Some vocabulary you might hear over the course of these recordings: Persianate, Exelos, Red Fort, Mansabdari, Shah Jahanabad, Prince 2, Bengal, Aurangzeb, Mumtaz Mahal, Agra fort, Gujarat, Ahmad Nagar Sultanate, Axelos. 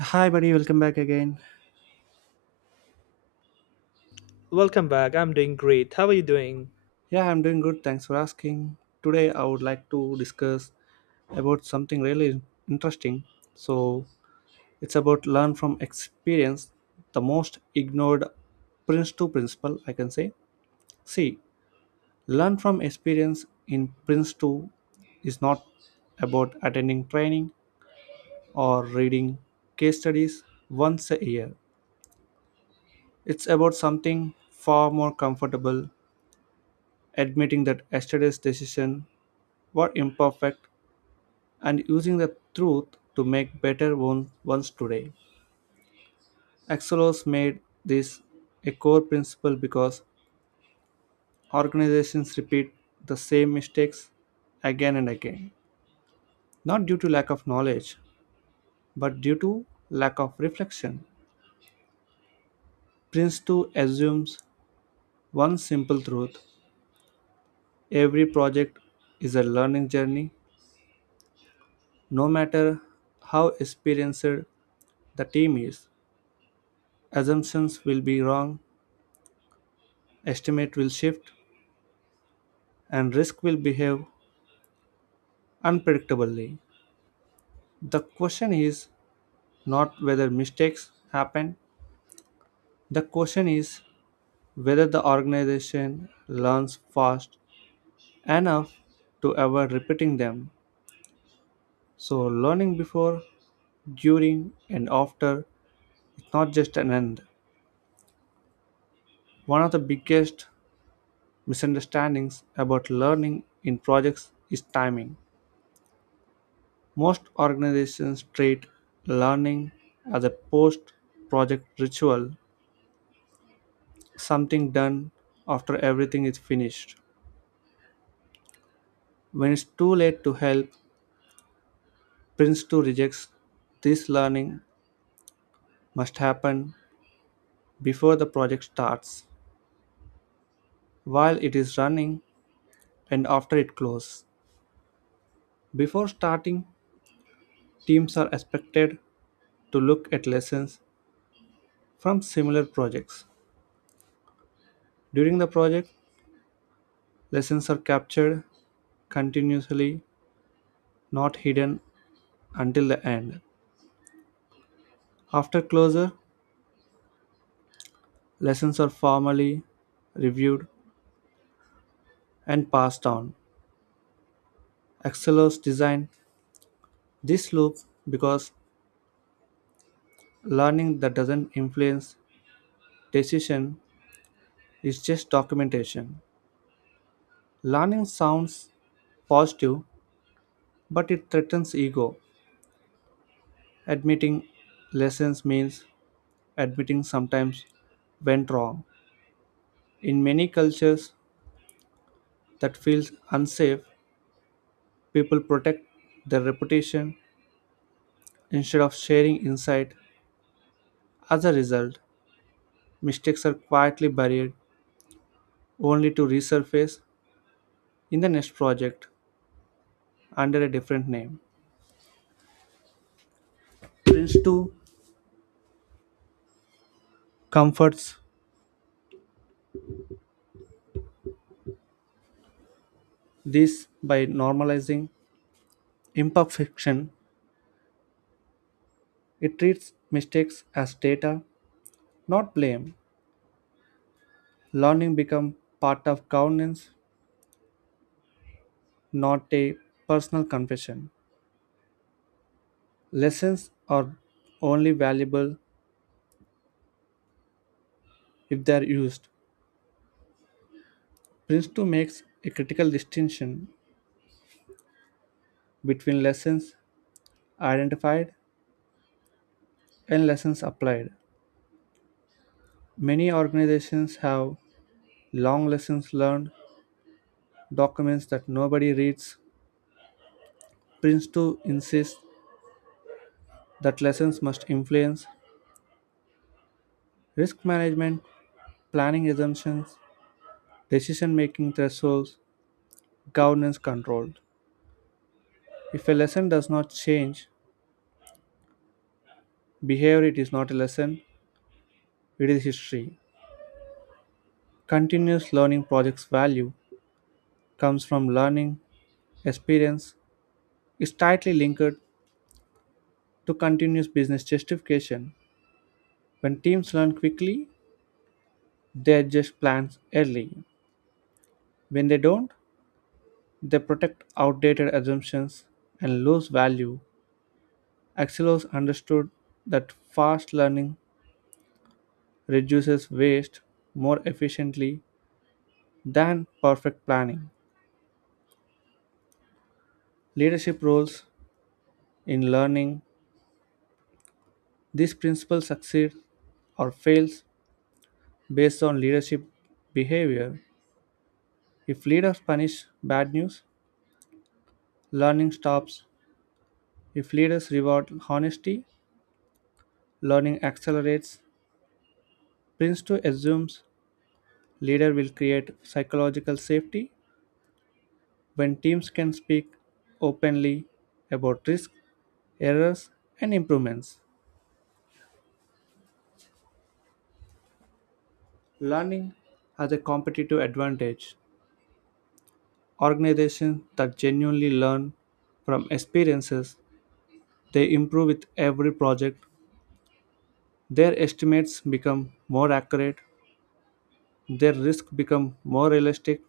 Hi, buddy, welcome back again. Welcome back. I'm doing great. How are you doing? Yeah, I'm doing good. Thanks for asking. Today, I would like to discuss about something really interesting. So, it's about learn from experience, the most ignored Prince 2 principle, I can say. See, learn from experience in Prince 2 is not about attending training or reading case studies once a year. It's about something far more comfortable, admitting that yesterday's decision were imperfect and using the truth to make better ones today. Axelos made this a core principle because organizations repeat the same mistakes again and again, not due to lack of knowledge, but due to lack of reflection. Prince 2 assumes one simple truth: every project is a learning journey, no matter how experienced the team is. Assumptions will be wrong, estimate will shift, and risk will behave unpredictably. The question is not whether mistakes happen, the question is whether the organization learns fast enough to avoid repeating them. So, learning before, during, and after is not just an end. One of the biggest misunderstandings about learning in projects is timing. Most organizations treat learning as a post project ritual, something done after everything is finished, when it's too late to help. Prince 2 rejects this: learning must happen before the project starts, while it is running, and after it closes. Before starting, teams are expected to look at lessons from similar projects. During the project, lessons are captured continuously, not hidden until the end. After closure, lessons are formally reviewed and passed on. Excel's design this loop because learning that doesn't influence decision is just documentation. Learning sounds positive, but it threatens ego. Admitting lessons means admitting sometimes went wrong. In many cultures that feels unsafe, people protect their reputation instead of sharing insight. As a result, mistakes are quietly buried only to resurface in the next project under a different name. Prince 2 comforts this by normalizing imperfection. It treats mistakes as data, not blame. Learning becomes part of governance, not a personal confession. Lessons are only valuable if they are used. Prince 2 makes a critical distinction between lessons identified and lessons applied. Many organizations have long lessons learned documents that nobody reads. Prince 2 insists that lessons must influence risk management, planning assumptions, decision making thresholds, governance control. If a lesson does not change behavior, it is not a lesson, it is history. Continuous learning projects value comes from learning, experience, is tightly linked to continuous business justification. When teams learn quickly, they adjust plans early. When they don't, they protect outdated assumptions and lose value. Axelos understood that fast learning reduces waste more efficiently than perfect planning. Leadership roles in learning, this principle succeeds or fails based on leadership behavior. If leaders punish bad news, learning stops. If leaders reward honesty, learning accelerates. Prince 2 assumes leader will create psychological safety when teams can speak openly about risks, errors, and improvements. Learning as a competitive advantage. Organizations that genuinely learn from experiences, they improve with every project. Their estimates become more accurate, their risk become more realistic,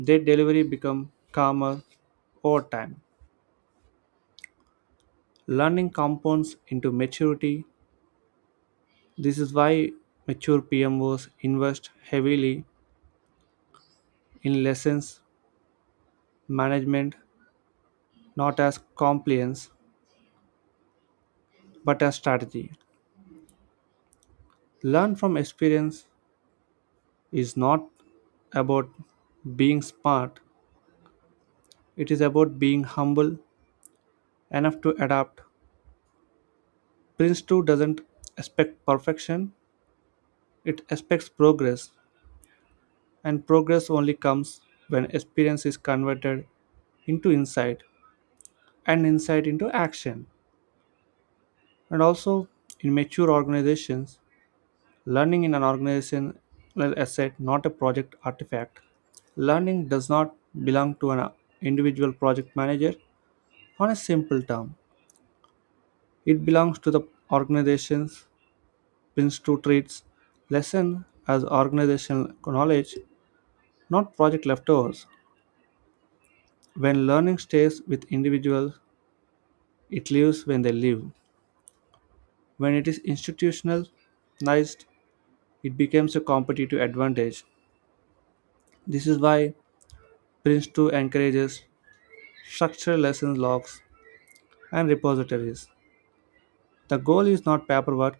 their delivery become calmer over time. Learning compounds into maturity. This is why mature PMOs invest heavily in lessons management, not as compliance but as strategy. Learn from experience is not about being smart, it is about being humble enough to adapt. Prince 2 doesn't expect perfection, it expects progress, and progress only comes when experience is converted into insight and insight into action. And also, in mature organizations, learning in an organizational asset, not a project artifact. Learning does not belong to an individual project manager on a simple term. It belongs to the organization's. Prince 2 treats lesson as organizational knowledge, not project leftovers. When learning stays with individuals, it lives when they live. When it is institutionalized, it becomes a competitive advantage. This is why Prince 2 encourages structured lesson logs and repositories. The goal is not paperwork,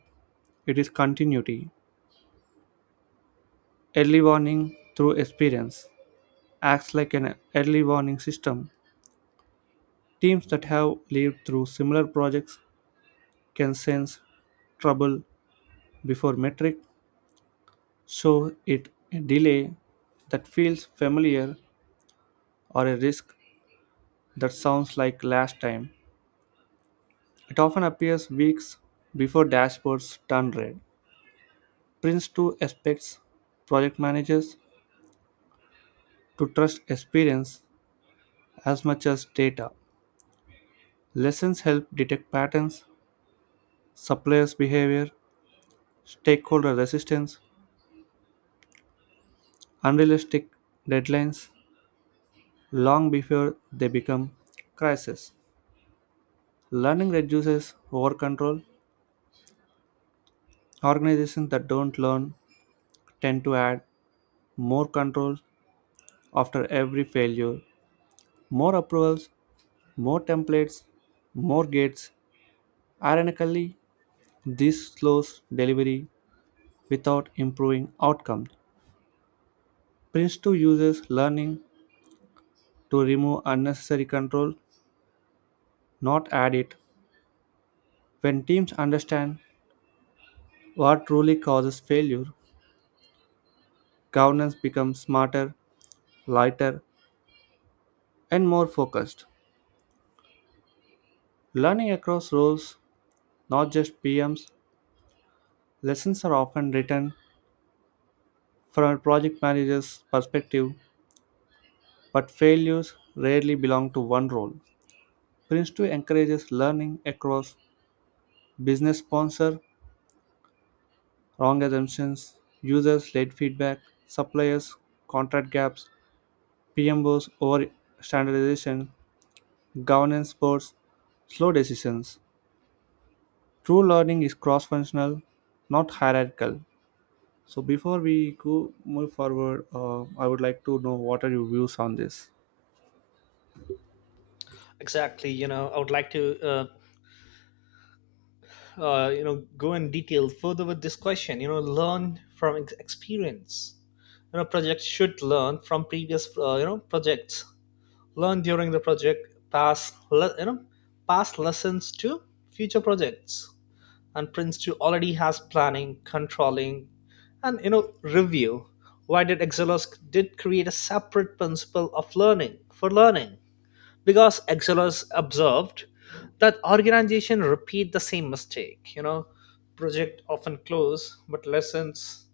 it is continuity. Early warning through experience acts like an early warning system. Teams that have lived through similar projects can sense trouble before metric, show it a delay that feels familiar or a risk that sounds like last time. It often appears weeks before dashboards turn red. Prince 2 expects project managers to trust experience as much as data, lessons help detect patterns, suppliers' behavior, stakeholder resistance, unrealistic deadlines long before they become crises. Learning reduces over control. Organizations that don't learn tend to add more control after every failure, more approvals, more templates, more gates. Ironically, this slows delivery without improving outcomes. Prince 2 uses learning to remove unnecessary control, not add it. When teams understand what truly causes failure, governance becomes smarter, lighter, and more focused. Learning across roles, not just PMs, lessons are often written from a project manager's perspective, but failures rarely belong to one role. Prince 2 encourages learning across business sponsor, wrong assumptions, users led feedback, suppliers contract gaps, PMOs over standardization, governance boards, slow decisions. True learning is cross functional, not hierarchical. So, before we go move forward, I would like to know what are your views on this? Exactly. I would like to, go in detail further with this question. Learn from experience. Projects should learn from previous, projects. Learn during the project, pass, le- you know, pass lessons to future projects. And Prince 2 already has planning, controlling, and review. Why did Exelos did create a separate principle of learning for learning? Because Exelos observed that organizations repeat the same mistake. Project often close, but lessons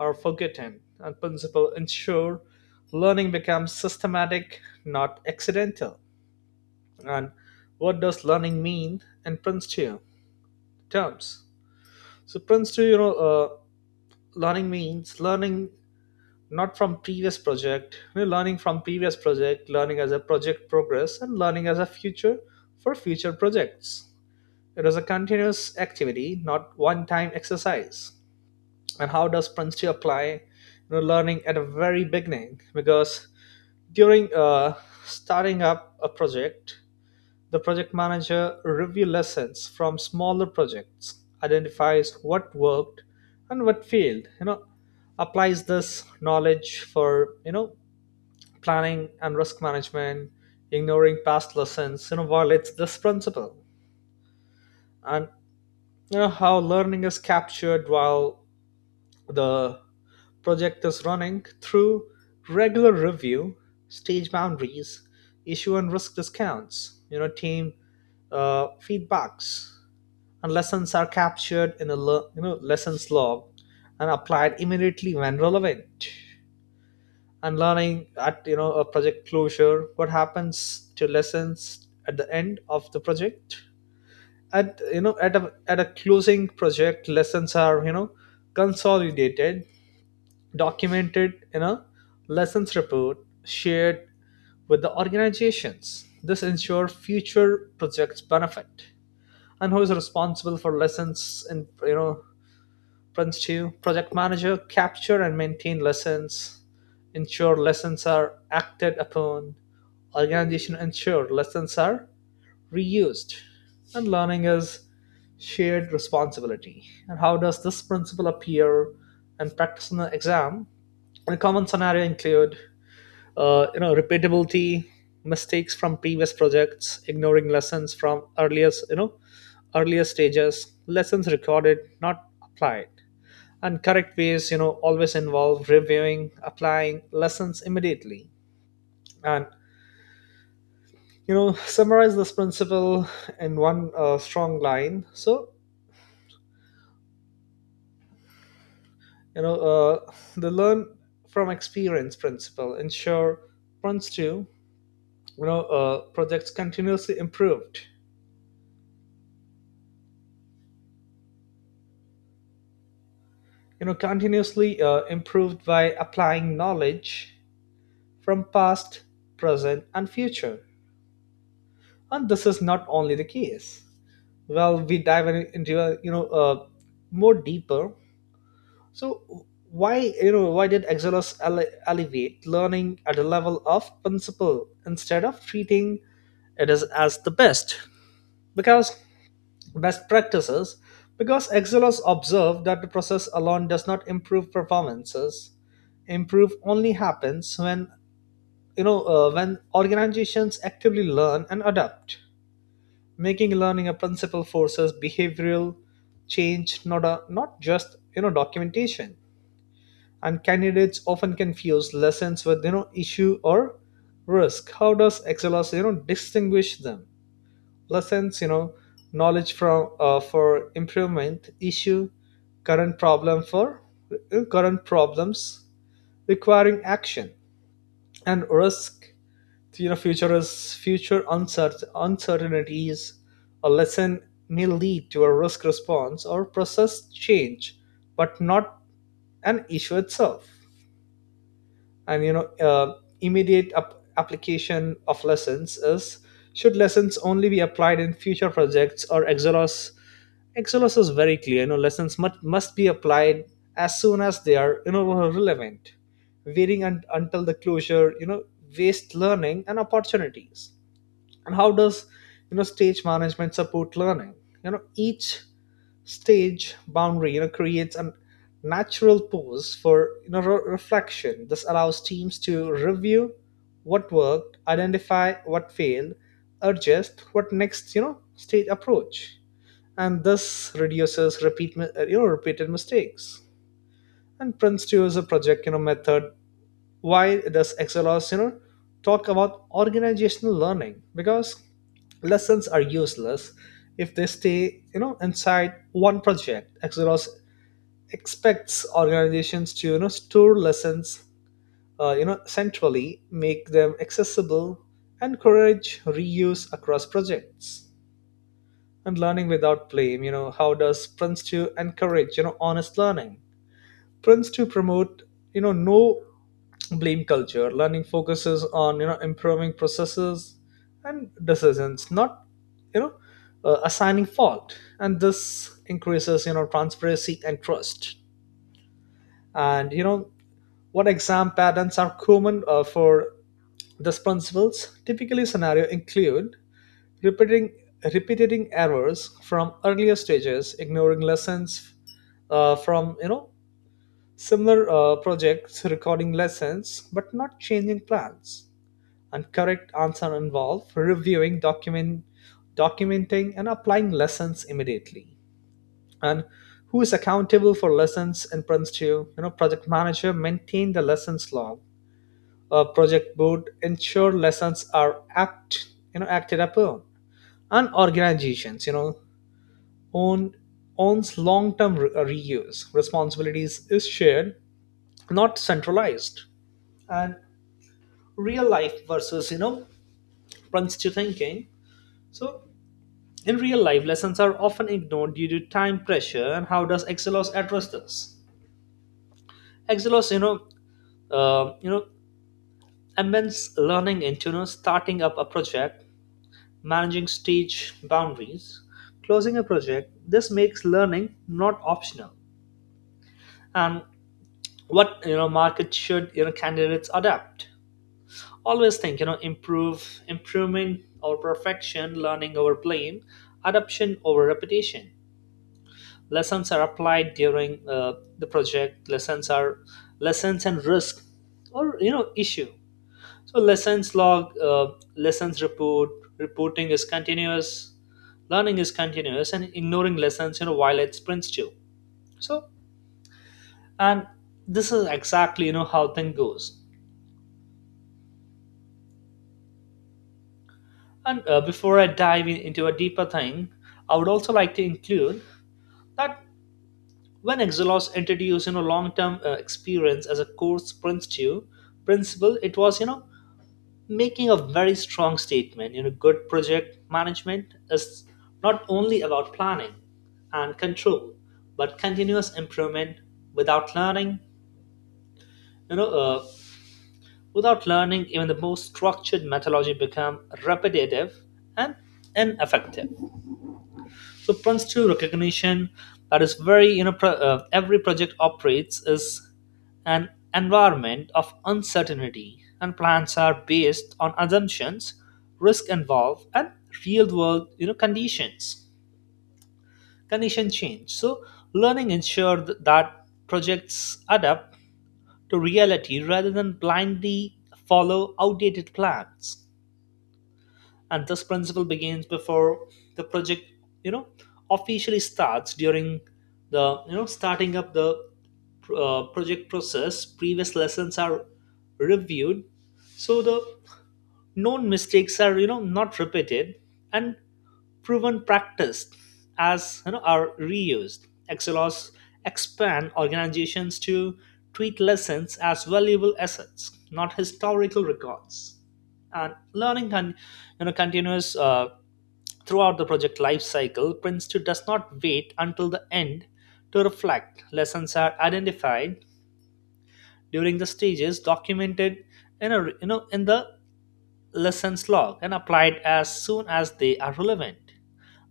are forgotten, and principle ensure learning becomes systematic, not accidental. And what does learning mean in Prince 2 terms? So Prince 2, learning means learning not from previous project, learning from previous project, learning as a project progress, and learning as a future for future projects. It is a continuous activity, not one time exercise. And how does prince two apply, learning at a very beginning? Because during starting up a project, the project manager review lessons from smaller projects, identifies what worked and what failed, applies this knowledge for planning and risk management. Ignoring past lessons, violates this principle. And you know How learning is captured while the project is running? Through regular review, stage boundaries, issue and risk discounts, team feedbacks, and lessons are captured in a lessons log and applied immediately when relevant. And learning at a project closure, what happens to lessons at the end of the project? At you know at a at a closing project, lessons are consolidated, documented in a lessons report, shared with the organizations. This ensures future projects benefit. And who is responsible for lessons in Prince 2? Project manager, capture and maintain lessons, ensure lessons are acted upon, organization ensure lessons are reused, and learning is shared responsibility. And how does this principle appear in practice in the exam? And a common scenario include, repeatability, mistakes from previous projects, ignoring lessons from earlier stages, lessons recorded, not applied, and correct ways always involve reviewing, applying lessons immediately. And summarize this principle in one strong line. So you know uh, the learn from experience principle ensure runs to projects continuously improved you know continuously improved by applying knowledge from past, present, and future. And this is not only the case. Well, we dive into more deeper. So, why why did exodus elevate learning at a level of principle instead of treating it as, the best? Because best practices. Because exodus observed that the process alone does not improve performances. Improve only happens when you know when organizations actively learn and adapt. Making learning a principal forces behavioral change, not just documentation. And candidates often confuse lessons with issue or risk. How does Excelos distinguish them? Lessons, knowledge from for improvement. Issue, current problem for current problems requiring action. And risk, future uncertain uncertainties. A lesson may lead to a risk response or process change, but not an issue itself. And immediate application of lessons is: should lessons only be applied in future projects? Or exelos is very clear, lessons must be applied as soon as they are relevant. Waiting until the closure, waste learning and opportunities. And how does stage management support learning? Each stage boundary creates a natural pause for reflection. This allows teams to review what worked, identify what failed, adjust what next, stage approach. And this reduces repeated mistakes. And Prince 2 is a project, method. Why does Exelos, talk about organizational learning? Because lessons are useless if they stay, inside one project. Exelos expects organizations to, store lessons, centrally, make them accessible, encourage reuse across projects. And learning without blame, how does Prince 2 encourage, honest learning? Prince to promote, no blame culture. Learning focuses on improving processes and decisions, not you know assigning fault. And this increases transparency and trust. And what exam patterns are common for these principles? Typically scenario include repeating repeating errors from earlier stages, ignoring lessons from similar projects, recording lessons but not changing plans. And correct answer involve documenting, and applying lessons immediately. And who is accountable for lessons in Prince 2? You know, project manager maintain the lessons log. Project board ensure lessons are acted upon. And organizations, own owns long-term reuse. Responsibilities is shared, not centralized. And real life versus Prince 2 thinking. So, in real life, lessons are often ignored due to time pressure. And how does Excelos address this? Excelos, uh, you know, immense learning into starting up a project, managing stage boundaries, closing a project. This makes learning not optional. And what market should candidates adapt? Always think improvement over perfection, learning over playing, adoption over repetition. Lessons are applied during the project. Lessons and risk or issue. So lessons log, lessons report, reporting is continuous, learning is continuous, and ignoring lessons violates principle. So, and this is exactly how thing goes. And before I dive into a deeper thing, I would also like to include that when Exelos introduced long-term experience as a course principle, it was making a very strong statement. You know, good project management is not only about planning and control, but continuous improvement. Without learning, you know, uh, Without learning, even the most structured methodology become repetitive and ineffective. So principle recognition that is very every project operates is an environment of uncertainty, and plans are based on assumptions, risk involved, and real world, conditions. Condition change. So learning that projects adapt to reality rather than blindly follow outdated plans. And this principle begins before the project you know officially starts. During the, starting up the project process, previous lessons are reviewed, so the known mistakes are not repeated, and proven practice, are reused. XLRs expand organizations to treat lessons as valuable assets, not historical records. And learning can, continues throughout the project life cycle. Prince 2 does not wait until the end to reflect. Lessons are identified during the stages, documented in a, in the lessons log, and applied as soon as they are relevant.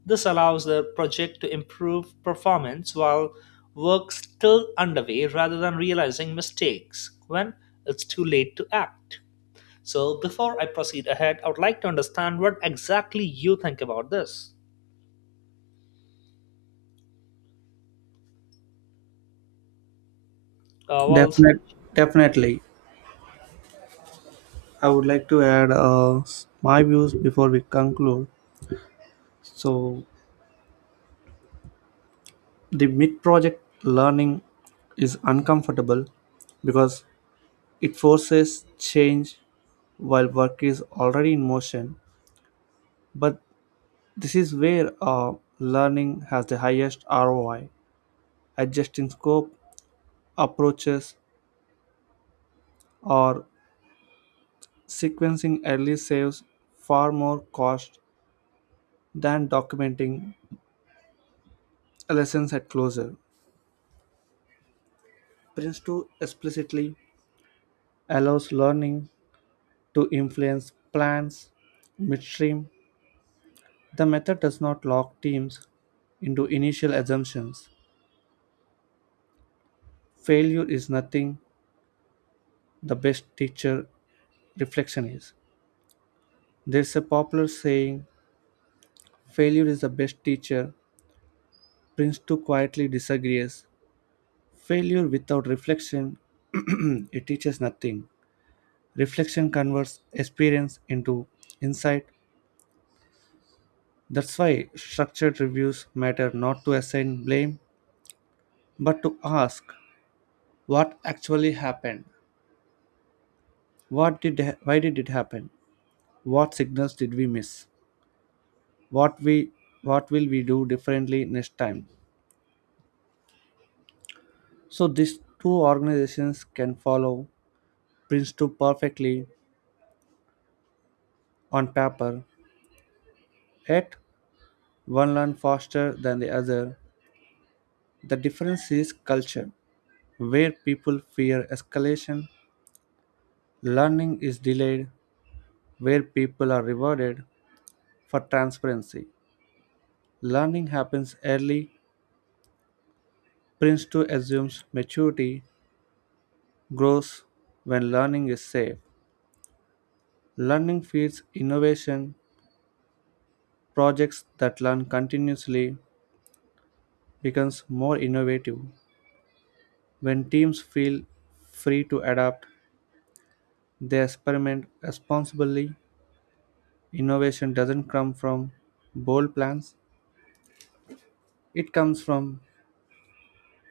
This allows the project to improve performance while work still underway, rather than realizing mistakes when it's too late to act. So, before I proceed ahead, I would like to understand what exactly you think about this. Well, Definite, Satish, definitely. I would like to add my views before we conclude. So, the mid project learning is uncomfortable because it forces change while work is already in motion, but this is where learning has the highest ROI. Adjusting scope, approaches, or sequencing early saves far more cost than documenting lessons at closure. Prince 2 explicitly allows learning to influence plans midstream. The method does not lock teams into initial assumptions. Failure is nothing, the best teacher reflection is. There's a popular saying, failure is the best teacher. Prince too quietly disagrees. Failure without reflection, it teaches nothing. Reflection converts experience into insight. That's why structured reviews matter, not to assign blame, but to ask what actually happened. What did why did it happen? What signals did we miss? What we what will we do differently next time? So these two organizations can follow Princeton perfectly on paper, yet one learns faster than the other. The difference is culture. Where people fear escalation, learning is delayed. Where people are rewarded for transparency, learning happens early. Princeton assumes maturity grows when learning is safe. Learning feeds innovation. Projects that learn continuously becomes more innovative. When teams feel free to adapt, they experiment responsibly. Innovation doesn't come from bold plans, it comes from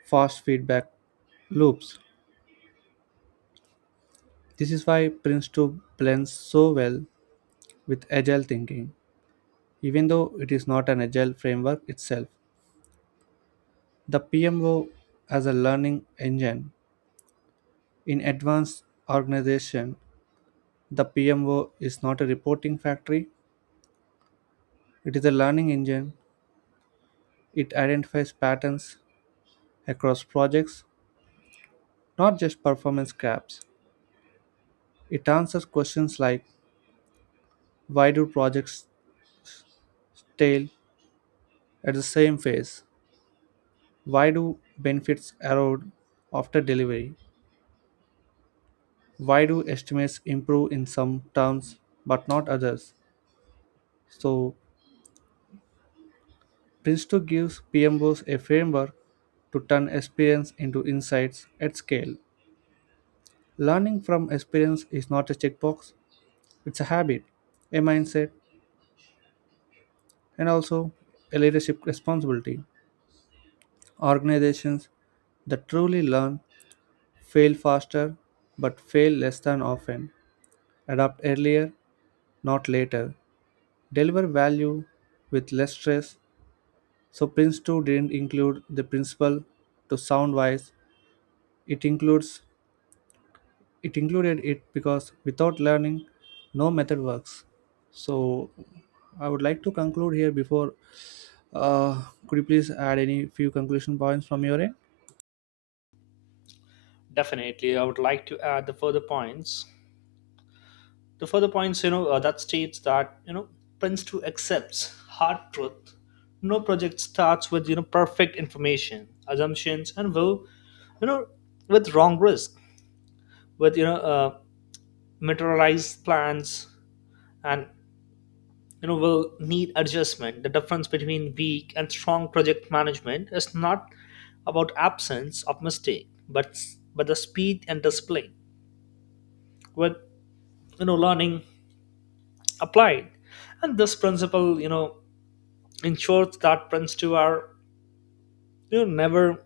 fast feedback loops. This is why Prince 2 blends so well with agile thinking, even though it is not an agile framework itself. The PMO as a learning engine. In advanced organization, the PMO is not a reporting factory, it is a learning engine. It identifies patterns across projects, not just performance gaps. It answers questions like: why do projects stall at the same phase? Why do benefits erode after delivery? Why do estimates improve in some terms but not others? So, Prince 2 gives PMBOs a framework to turn experience into insights at scale. Learning from experience is not a checkbox, it's a habit, a mindset, and also a leadership responsibility. Organizations that truly learn fail faster but fail less than often, adapt earlier, not later, deliver value with less stress. So, Prince 2 didn't include the principle to sound wise, it includes it included it because without learning, no method works. So, I would like to conclude here before. Uh, could you please add any few conclusion points from your end? definitely, I would like to add the further points. That states that, Prince 2 accepts hard truth. No project starts with, perfect information, assumptions, and will, you know, with wrong risk, with meteorized plans, and will need adjustment. The difference between weak and strong project management is not about absence of mistake, but the speed and display with learning applied. And this principle ensures that prints 2 are never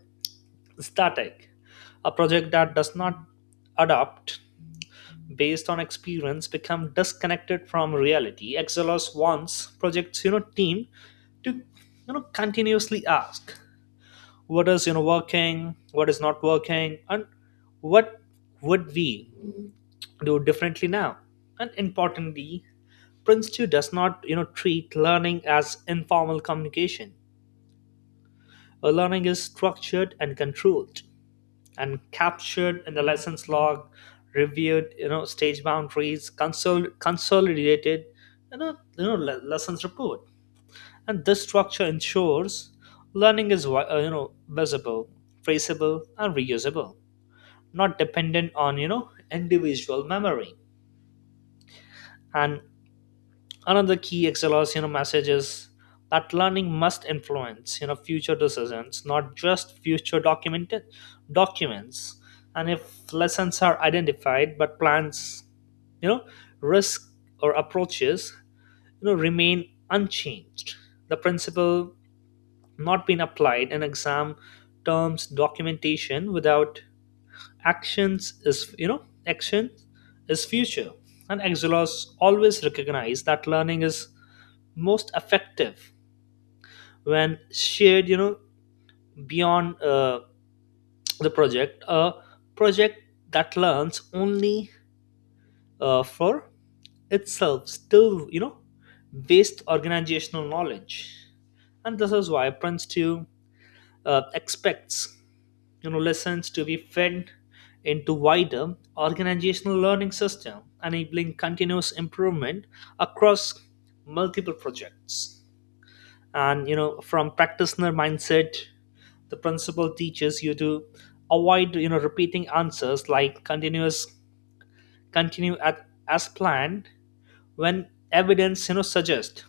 static. A project that does not adapt based on experience become disconnected from reality. Exelos wants projects, team to continuously ask what is, working, what is not working, and what would we do differently now. And importantly, prince 2 does not treat learning as informal communication. Learning is structured and controlled and captured in the lessons log, reviewed stage boundaries, consolidated lessons report. And this structure ensures learning is visible, traceable, and reusable, not dependent on individual memory. And another key xlr's message is that learning must influence future decisions, not just future documented documents. And if lessons are identified but plans, you know risk or approaches, remain unchanged, the principle not being applied in exam terms. Documentation without actions is you know action is future. And xlr's always recognize that learning is most effective when shared, beyond the project. A project that learns only for itself still based organizational knowledge. And this is why prince 2 expects lessons to be fed into wider organizational learning system, enabling continuous improvement across multiple projects. And from practitioner mindset, the principal teaches you to avoid repeating answers like continuous continue at as planned when evidence suggests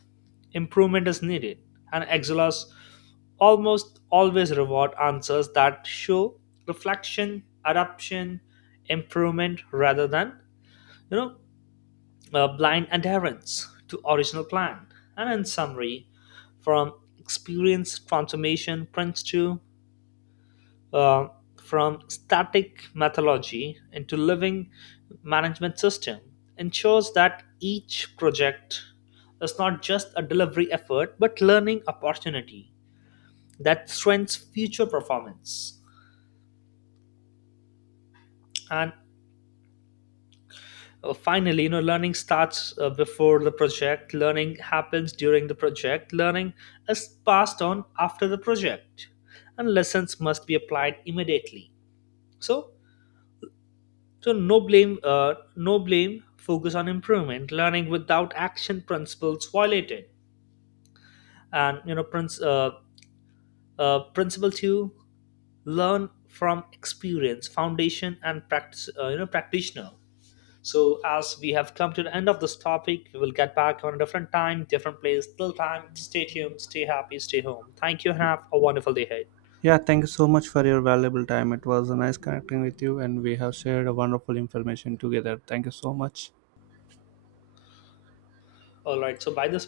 improvement is needed. And exilers almost always reward answers that show reflection, adaptation, improvement, rather than you know blind adherence to original plan. And in summary, from experience transformation, prints to uh, from static methodology into living management system, ensures that each project is not just a delivery effort but learning opportunity that strengthens future performance. And finally, learning starts before the project, learning happens during the project, learning is passed on after the project, and lessons must be applied immediately. So, so no blame, no blame. Focus on improvement. Learning without action, principles violated. And principle two: learn from experience, foundation, and practice. Practitioner. So as we have come to the end of this topic, we will get back on a different time, different place. Till time, stay tuned, stay happy, stay home. Thank you, and have a wonderful day ahead. Yeah, thank you so much for your valuable time. It was a nice connecting with you, and we have shared a wonderful information together. Thank you so much. All right. So by this